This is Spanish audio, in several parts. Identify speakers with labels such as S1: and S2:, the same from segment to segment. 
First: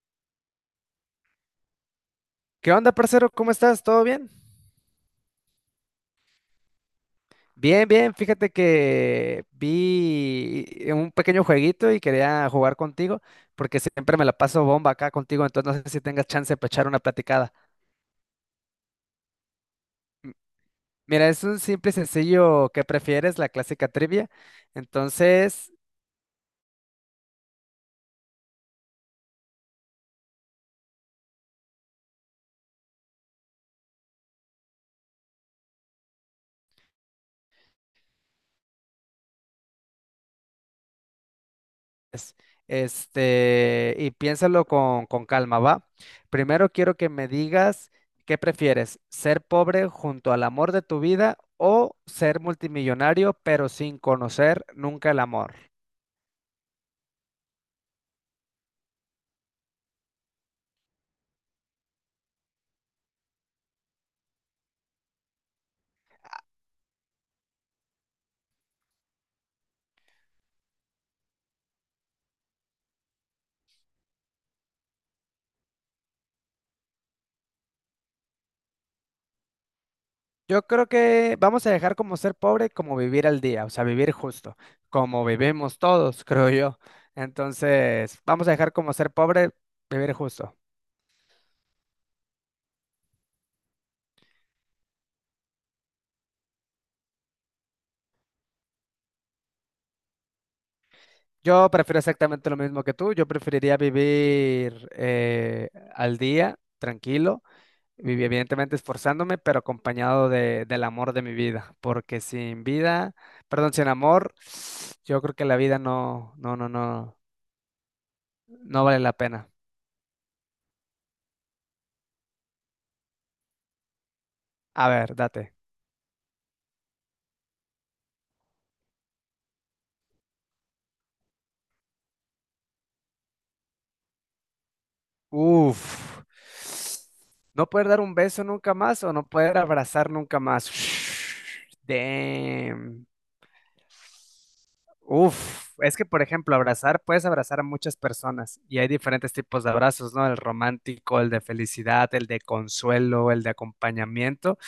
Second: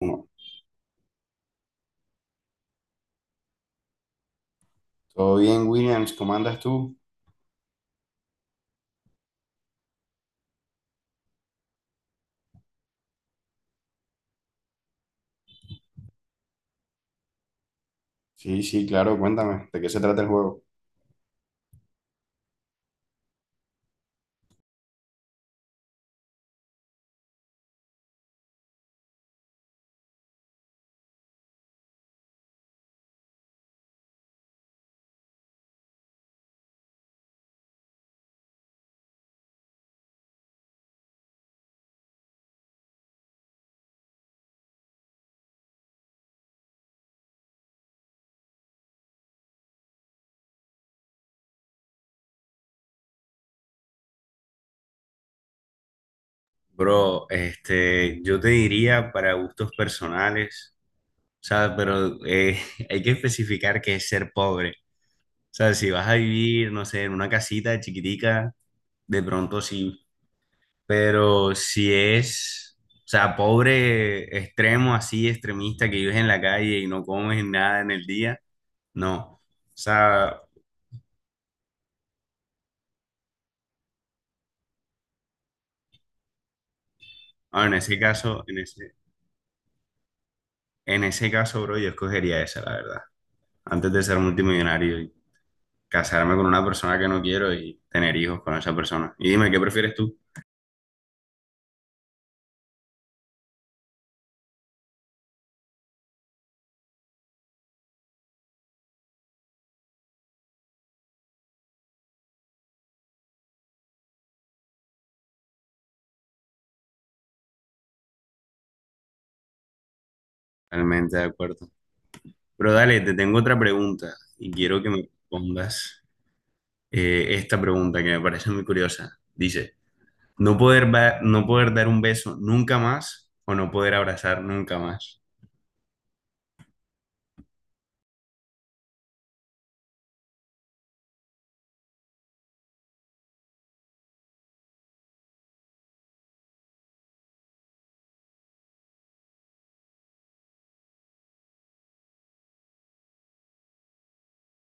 S1: No.
S2: ¿Qué onda, parcero? ¿Cómo estás? ¿Todo bien?
S1: ¿Todo bien, Williams? ¿Cómo andas tú?
S2: Bien, bien. Fíjate que vi un pequeño jueguito y quería jugar contigo porque siempre me la paso bomba acá contigo, entonces no sé si tengas chance para echar una platicada.
S1: Sí, sí, claro, cuéntame, ¿de qué se trata el juego?
S2: Mira, es un simple y sencillo ¿qué prefieres? La clásica trivia. Entonces, es, y piénsalo con calma, ¿va? Primero quiero que me digas qué prefieres, ser pobre junto al amor de tu vida o ser multimillonario pero sin conocer nunca el amor.
S1: Bro, este, yo te diría para gustos personales, ¿sabes? Pero hay que especificar qué es ser pobre. O sea, si vas a vivir, no sé, en una casita chiquitica, de pronto sí. Pero si es, o sea, pobre extremo, así, extremista, que vives en la calle y no comes nada en el día, no. O sea,
S2: Yo creo que vamos a dejar como ser pobre como vivir al día, o sea, vivir justo, como vivimos todos, creo yo.
S1: ah, en ese
S2: Entonces,
S1: caso,
S2: vamos a dejar como ser pobre, vivir justo.
S1: en ese caso, bro, yo escogería esa, la verdad. Antes de ser multimillonario y casarme con una persona que no quiero y tener hijos con esa persona. Y dime, ¿qué prefieres tú?
S2: Yo prefiero exactamente lo mismo que tú. Yo preferiría vivir al día, tranquilo, evidentemente esforzándome, pero acompañado del amor de mi vida. Porque sin vida, perdón, sin amor, yo creo que la vida no vale la pena.
S1: Totalmente de acuerdo. Pero dale, te tengo otra pregunta y quiero que
S2: A
S1: me
S2: ver, date.
S1: respondas esta pregunta que me parece muy curiosa. Dice, ¿ no poder dar un beso nunca más o no poder abrazar nunca más?
S2: Uf. ¿No poder dar un beso nunca más o no poder abrazar nunca más? Damn. Uf, es que por ejemplo, abrazar, puedes abrazar a muchas personas y hay diferentes tipos de abrazos, ¿no? El romántico, el de felicidad, el de consuelo, el de acompañamiento.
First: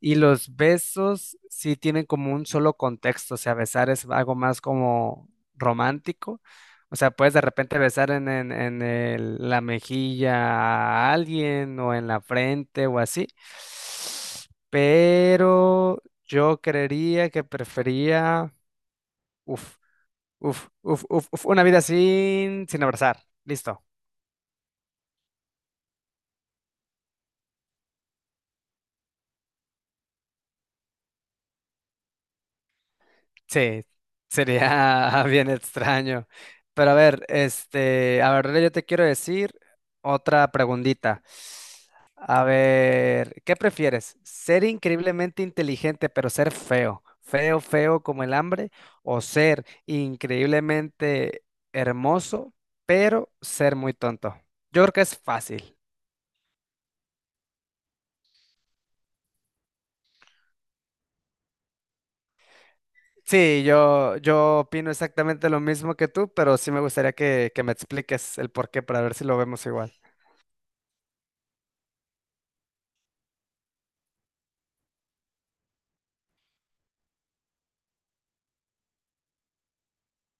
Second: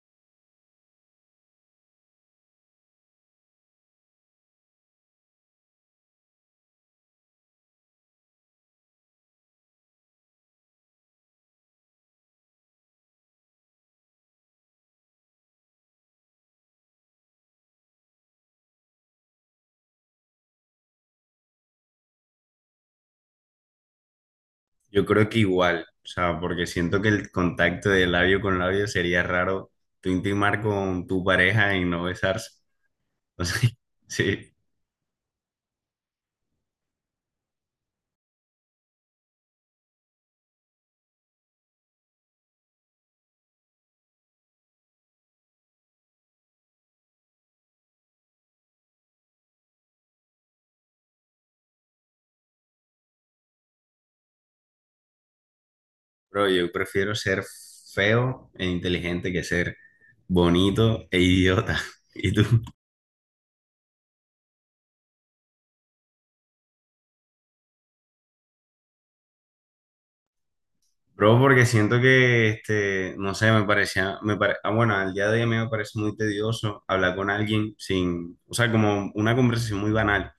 S2: Y los besos sí tienen como un solo contexto, o sea, besar es algo más como romántico. O sea, puedes de repente besar en la mejilla a alguien o en la frente o así. Pero yo creería que prefería Uf, uf. Una vida sin abrazar. Listo.
S1: Yo creo que igual, o sea, porque siento que el contacto de labio con labio sería raro tú intimar con tu pareja y no besarse.
S2: Sí,
S1: Sí,
S2: sería bien extraño. Pero a ver, este, a ver, yo te quiero decir otra preguntita. A ver, ¿qué prefieres? ¿Ser increíblemente inteligente pero ser feo? Feo, feo como el hambre, o ser increíblemente hermoso pero ser muy tonto. Yo creo que es fácil.
S1: pero yo prefiero ser feo e inteligente que ser bonito e idiota. ¿Y tú?
S2: Sí, yo opino exactamente lo mismo que tú, pero sí me gustaría que me expliques el porqué para ver si lo vemos igual.
S1: Bro, porque siento que, este, no sé, me parecía, me pare- ah, bueno, al día de hoy me parece muy tedioso hablar con alguien sin, o sea, como una conversación muy banal.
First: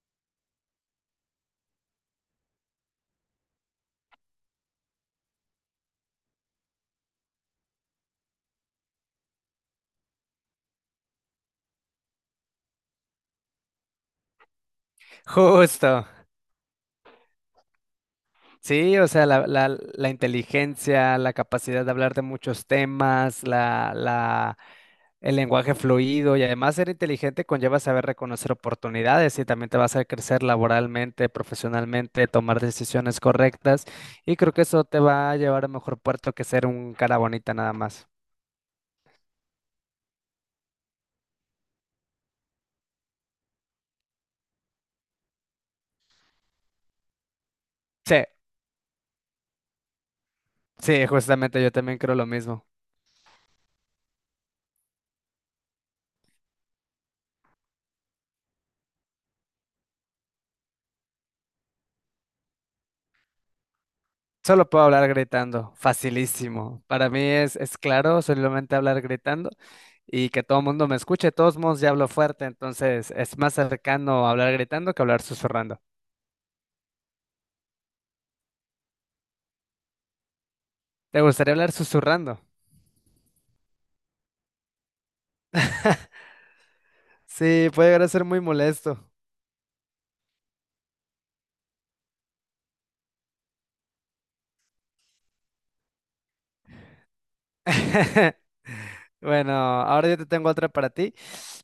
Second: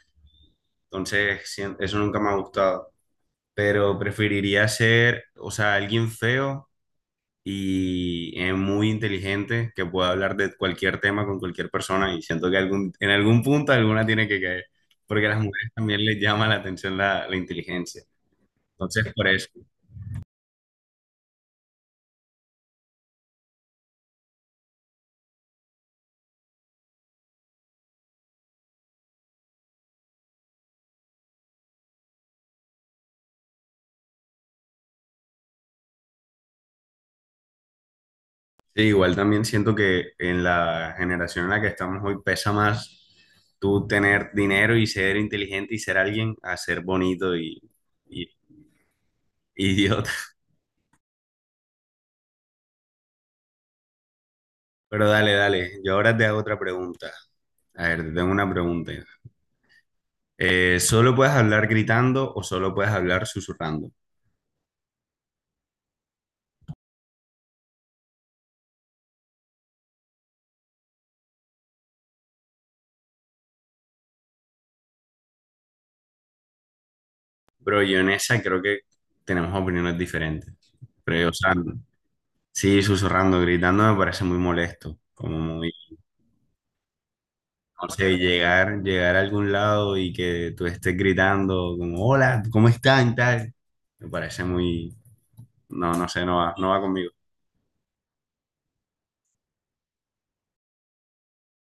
S1: Entonces, eso nunca me ha gustado. Pero preferiría ser, o sea, alguien feo y es muy inteligente, que puede hablar de cualquier tema con cualquier persona y siento que en algún punto alguna tiene que caer, porque a las mujeres también
S2: Justo.
S1: les llama la atención la inteligencia.
S2: Sí, o
S1: Entonces,
S2: sea,
S1: por eso.
S2: la inteligencia, la capacidad de hablar de muchos temas, el lenguaje fluido y además ser inteligente conlleva saber reconocer oportunidades y también te va a hacer crecer laboralmente, profesionalmente, tomar decisiones correctas y creo que eso te va a llevar a mejor puerto que ser un cara bonita nada más.
S1: Sí, igual también siento que en la generación en la que estamos hoy pesa más tú tener dinero y ser inteligente y ser alguien a ser bonito
S2: Sí.
S1: y idiota.
S2: Sí, justamente yo también creo lo mismo.
S1: Pero dale, yo ahora te hago otra pregunta. A ver, te tengo una pregunta. Solo puedes hablar gritando o solo puedes hablar susurrando.
S2: Solo puedo hablar gritando, facilísimo. Para mí es claro, solamente hablar gritando y que todo el mundo me escuche. De todos modos ya hablo fuerte, entonces es más cercano hablar gritando que hablar susurrando.
S1: Pero yo en esa creo que tenemos opiniones diferentes.
S2: ¿Te
S1: Pero, o sea,
S2: gustaría hablar susurrando?
S1: sí, susurrando, gritando me parece muy molesto. Como muy,
S2: Sí,
S1: no
S2: puede llegar a
S1: sé,
S2: ser muy molesto.
S1: llegar a algún lado y que tú estés gritando, como, hola, ¿cómo están? Tal. Me parece muy, no, no sé, no va conmigo.
S2: Bueno, ahora yo te tengo otra para ti.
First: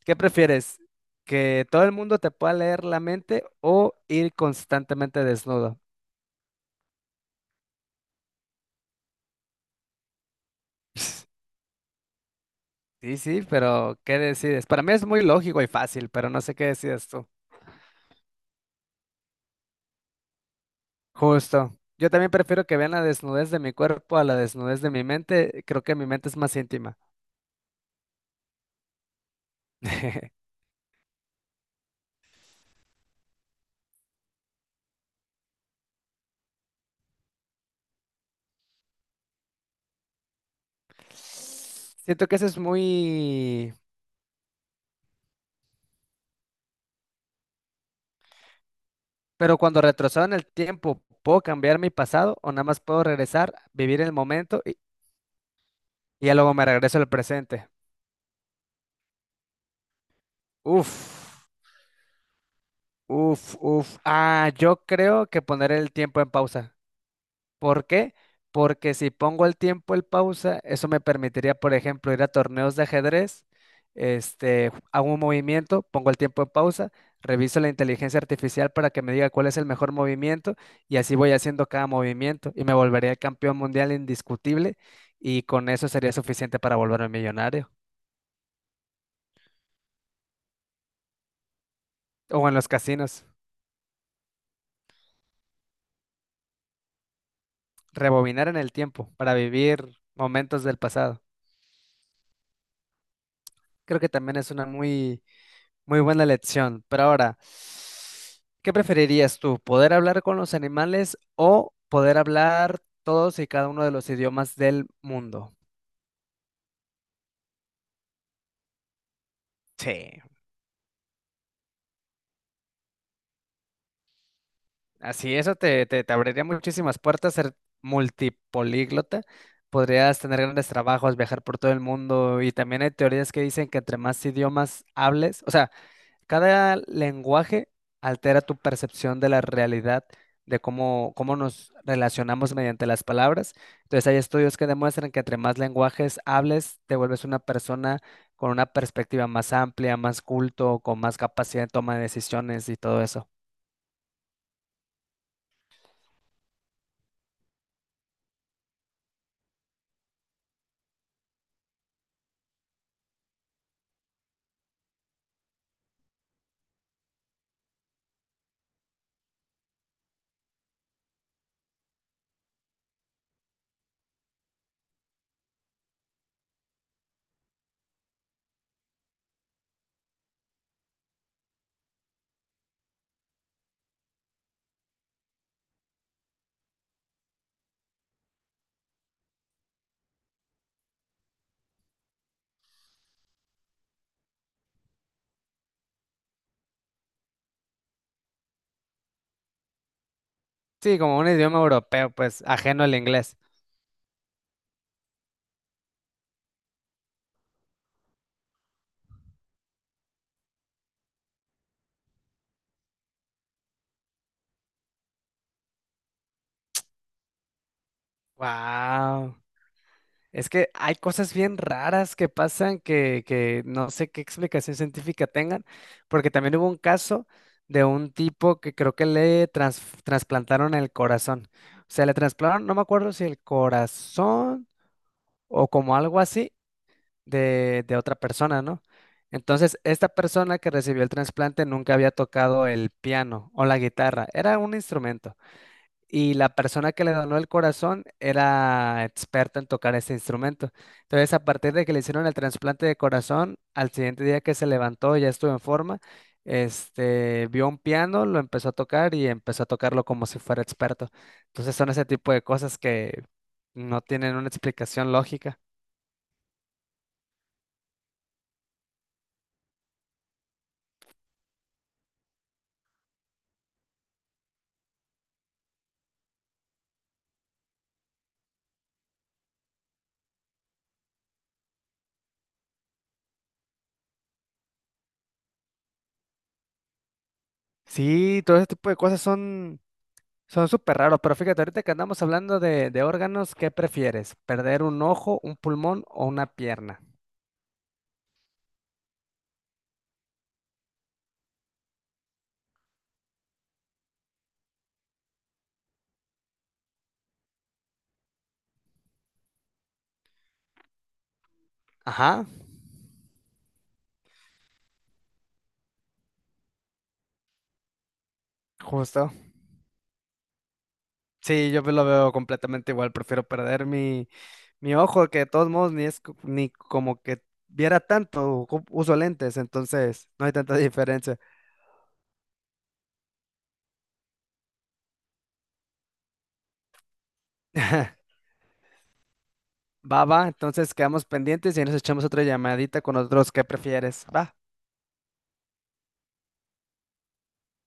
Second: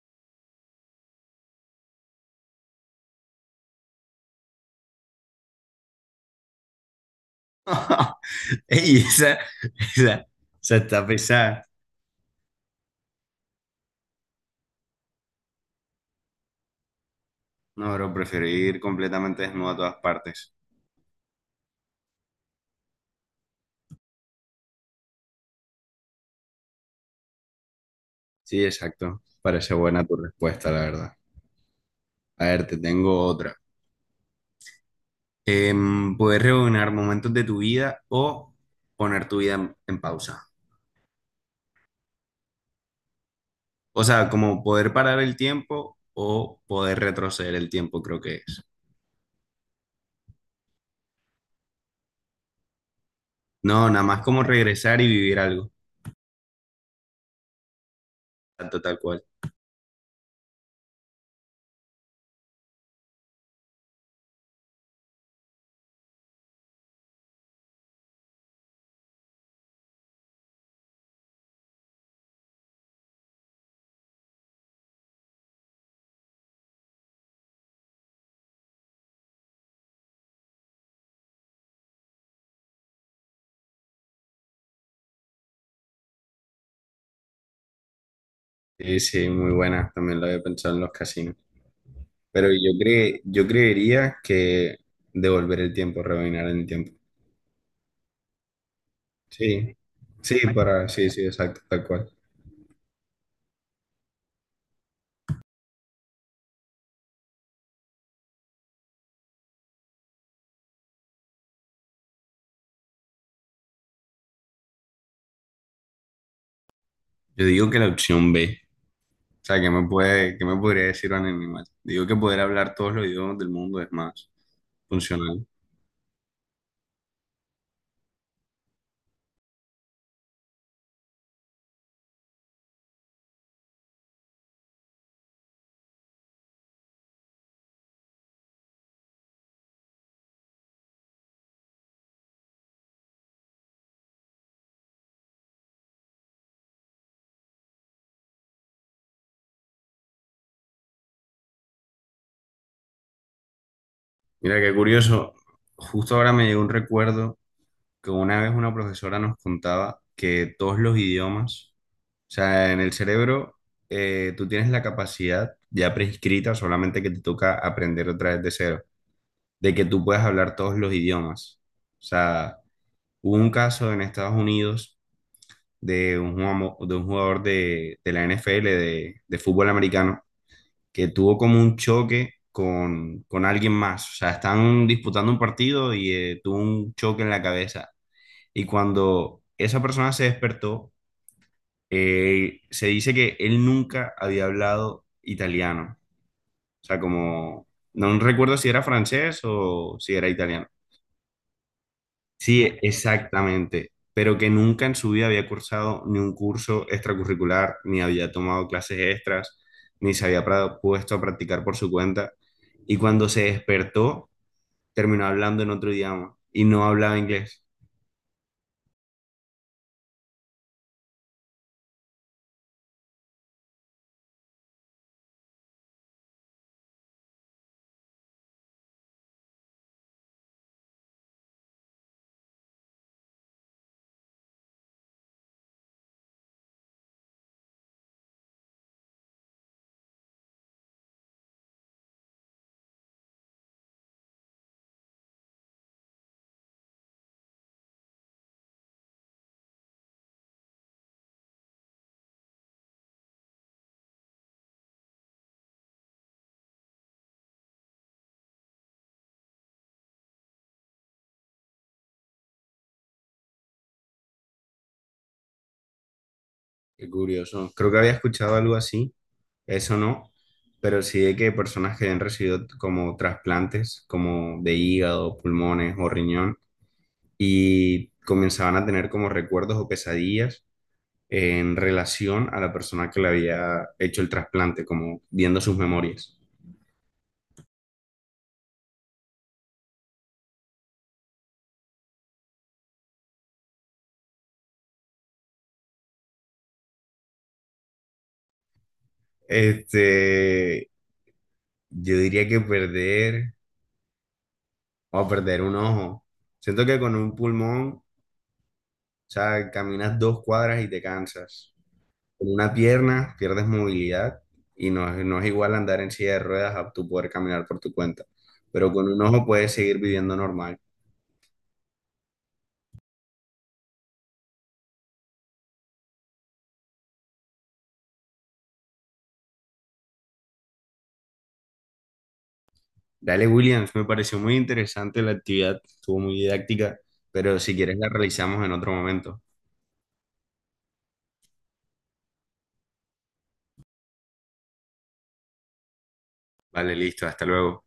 S2: ¿Qué prefieres? ¿Que todo el mundo te pueda leer la mente o ir constantemente desnudo?
S1: Ey, esa, esa está pesada.
S2: Sí, sí, pero ¿qué decides? Para mí es muy lógico y fácil, pero no sé qué decides tú.
S1: No, pero prefiero ir completamente desnudo a todas partes.
S2: Justo. Yo también prefiero que vean la desnudez de mi cuerpo a la desnudez de mi mente. Creo que mi mente es más íntima.
S1: Sí, exacto. Parece buena tu respuesta, la verdad. A ver, te tengo otra. Poder rebobinar momentos de tu vida o poner tu vida en pausa.
S2: Siento que eso es muy...
S1: O sea, como poder parar el tiempo o poder retroceder el tiempo, creo que es.
S2: Pero cuando retrocedo en el tiempo, ¿puedo cambiar mi pasado o nada más puedo regresar,
S1: No,
S2: vivir
S1: nada
S2: el
S1: más como
S2: momento
S1: regresar y vivir algo,
S2: y ya luego me regreso al presente?
S1: tanto tal cual.
S2: Uf, uf. Ah, yo creo que poner el tiempo en pausa. ¿Por qué? Porque si pongo el tiempo en pausa, eso me permitiría, por ejemplo, ir a torneos de ajedrez, hago un movimiento, pongo el tiempo en pausa, reviso la inteligencia artificial para que me diga cuál es el mejor movimiento y así voy haciendo cada movimiento y me volvería campeón mundial indiscutible y con eso sería suficiente para volverme millonario.
S1: Sí, sí, muy buena. También lo había pensado en los casinos. Pero
S2: O en los casinos,
S1: yo creería que devolver el tiempo, rebobinar el tiempo.
S2: rebobinar en el tiempo para
S1: Sí,
S2: vivir
S1: sí,
S2: momentos del
S1: para, sí,
S2: pasado.
S1: sí, exacto, tal cual.
S2: Creo que también es una muy buena lección. Pero ahora, ¿qué preferirías tú? ¿Poder hablar con los animales o poder hablar todos y cada uno de los idiomas del mundo?
S1: Yo digo que la opción B. O sea, ¿qué me
S2: Sí,
S1: puede, qué me podría decir un animal? Digo que poder hablar todos los idiomas del mundo es más
S2: así
S1: funcional.
S2: eso te abriría muchísimas puertas, ser multipolíglota. Podrías tener grandes trabajos, viajar por todo el mundo y también hay teorías que dicen que entre más idiomas hables, o sea, cada lenguaje altera tu percepción de la realidad, de cómo nos relacionamos mediante las palabras. Entonces, hay estudios que demuestran que entre más lenguajes hables, te vuelves una persona con una perspectiva más amplia, más culto, con más capacidad de toma de decisiones y todo eso.
S1: Mira, qué curioso. Justo ahora me llegó un recuerdo que una vez una profesora nos contaba que todos los idiomas, o sea, en el cerebro tú tienes la capacidad ya prescrita, solamente que te toca aprender otra vez de cero, de que tú puedes hablar todos los idiomas. O sea, hubo un caso en Estados Unidos un jugador de la NFL, de fútbol americano, que tuvo como un choque con alguien más. O sea, están disputando un partido y tuvo un choque en la cabeza. Y cuando esa persona se despertó, se dice que él nunca había hablado italiano. O sea, como, no recuerdo si era francés o si era italiano.
S2: Sí, como un idioma europeo, pues
S1: Sí,
S2: ajeno al inglés.
S1: exactamente, pero que nunca en su vida había cursado ni un curso extracurricular, ni había tomado clases extras, ni se había pra- puesto a practicar por su cuenta. Y cuando se despertó, terminó hablando en otro idioma y no hablaba inglés.
S2: Wow. Es que hay cosas bien raras que pasan que no sé qué explicación científica tengan, porque también hubo un caso de un tipo que creo que le trasplantaron el corazón. O sea, le trasplantaron, no me acuerdo si el corazón o como algo así de otra persona, ¿no? Entonces, esta persona que recibió el trasplante nunca había tocado el piano o la guitarra, era un instrumento y la persona que le donó el corazón era experta en tocar ese instrumento. Entonces, a partir de que le hicieron el trasplante de corazón, al siguiente día que se levantó, ya estuvo en forma, vio un piano, lo empezó a tocar y empezó a tocarlo como si fuera experto. Entonces, son ese tipo de cosas que no tienen una explicación lógica.
S1: Qué curioso. Creo que había escuchado algo así, eso no, pero sí de que personas que habían recibido como trasplantes, como de hígado, pulmones o riñón, y comenzaban a tener como recuerdos o pesadillas en relación a la persona que le había hecho el trasplante, como viendo sus memorias.
S2: Sí, todo ese tipo de cosas son súper raros, pero fíjate, ahorita que andamos hablando de órganos, ¿qué prefieres? ¿Perder un ojo, un pulmón o una pierna?
S1: Este, yo diría que perder o perder un ojo. Siento que con un pulmón, o sea, caminas dos cuadras y te cansas.
S2: Ajá.
S1: Con una pierna pierdes movilidad y no, no es igual andar en silla de ruedas a tú poder caminar por tu cuenta. Pero con un
S2: Justo.
S1: ojo puedes seguir viviendo normal.
S2: Sí, yo lo veo completamente igual. Prefiero perder mi ojo, que de todos modos ni es co- ni como que viera tanto. Uso lentes, entonces no hay tanta diferencia.
S1: Dale, Williams, me pareció muy interesante la actividad, estuvo muy didáctica, pero si quieres la realizamos en otro momento.
S2: Va, va, entonces quedamos pendientes y ahí nos echamos otra llamadita con otros que prefieres. Va.
S1: Vale, listo, hasta luego.